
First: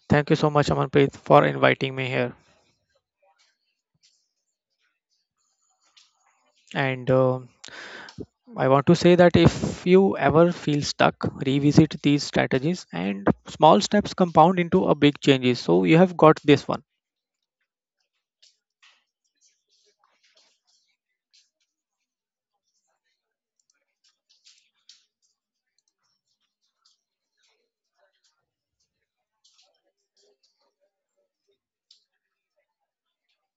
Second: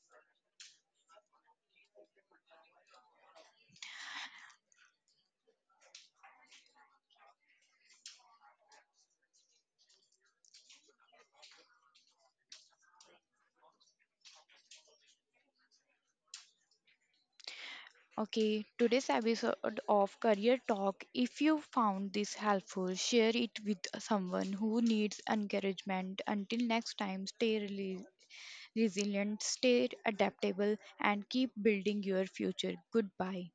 Thank you so much, Amanpreet, for inviting me here. And I want to say that if you ever feel stuck, revisit these strategies and small steps compound into a big changes. So you have got this one. Okay, today's episode of Career Talk. If you found this helpful, share it with someone who needs encouragement. Until next time, stay resilient, stay adaptable, and keep building your future. Goodbye.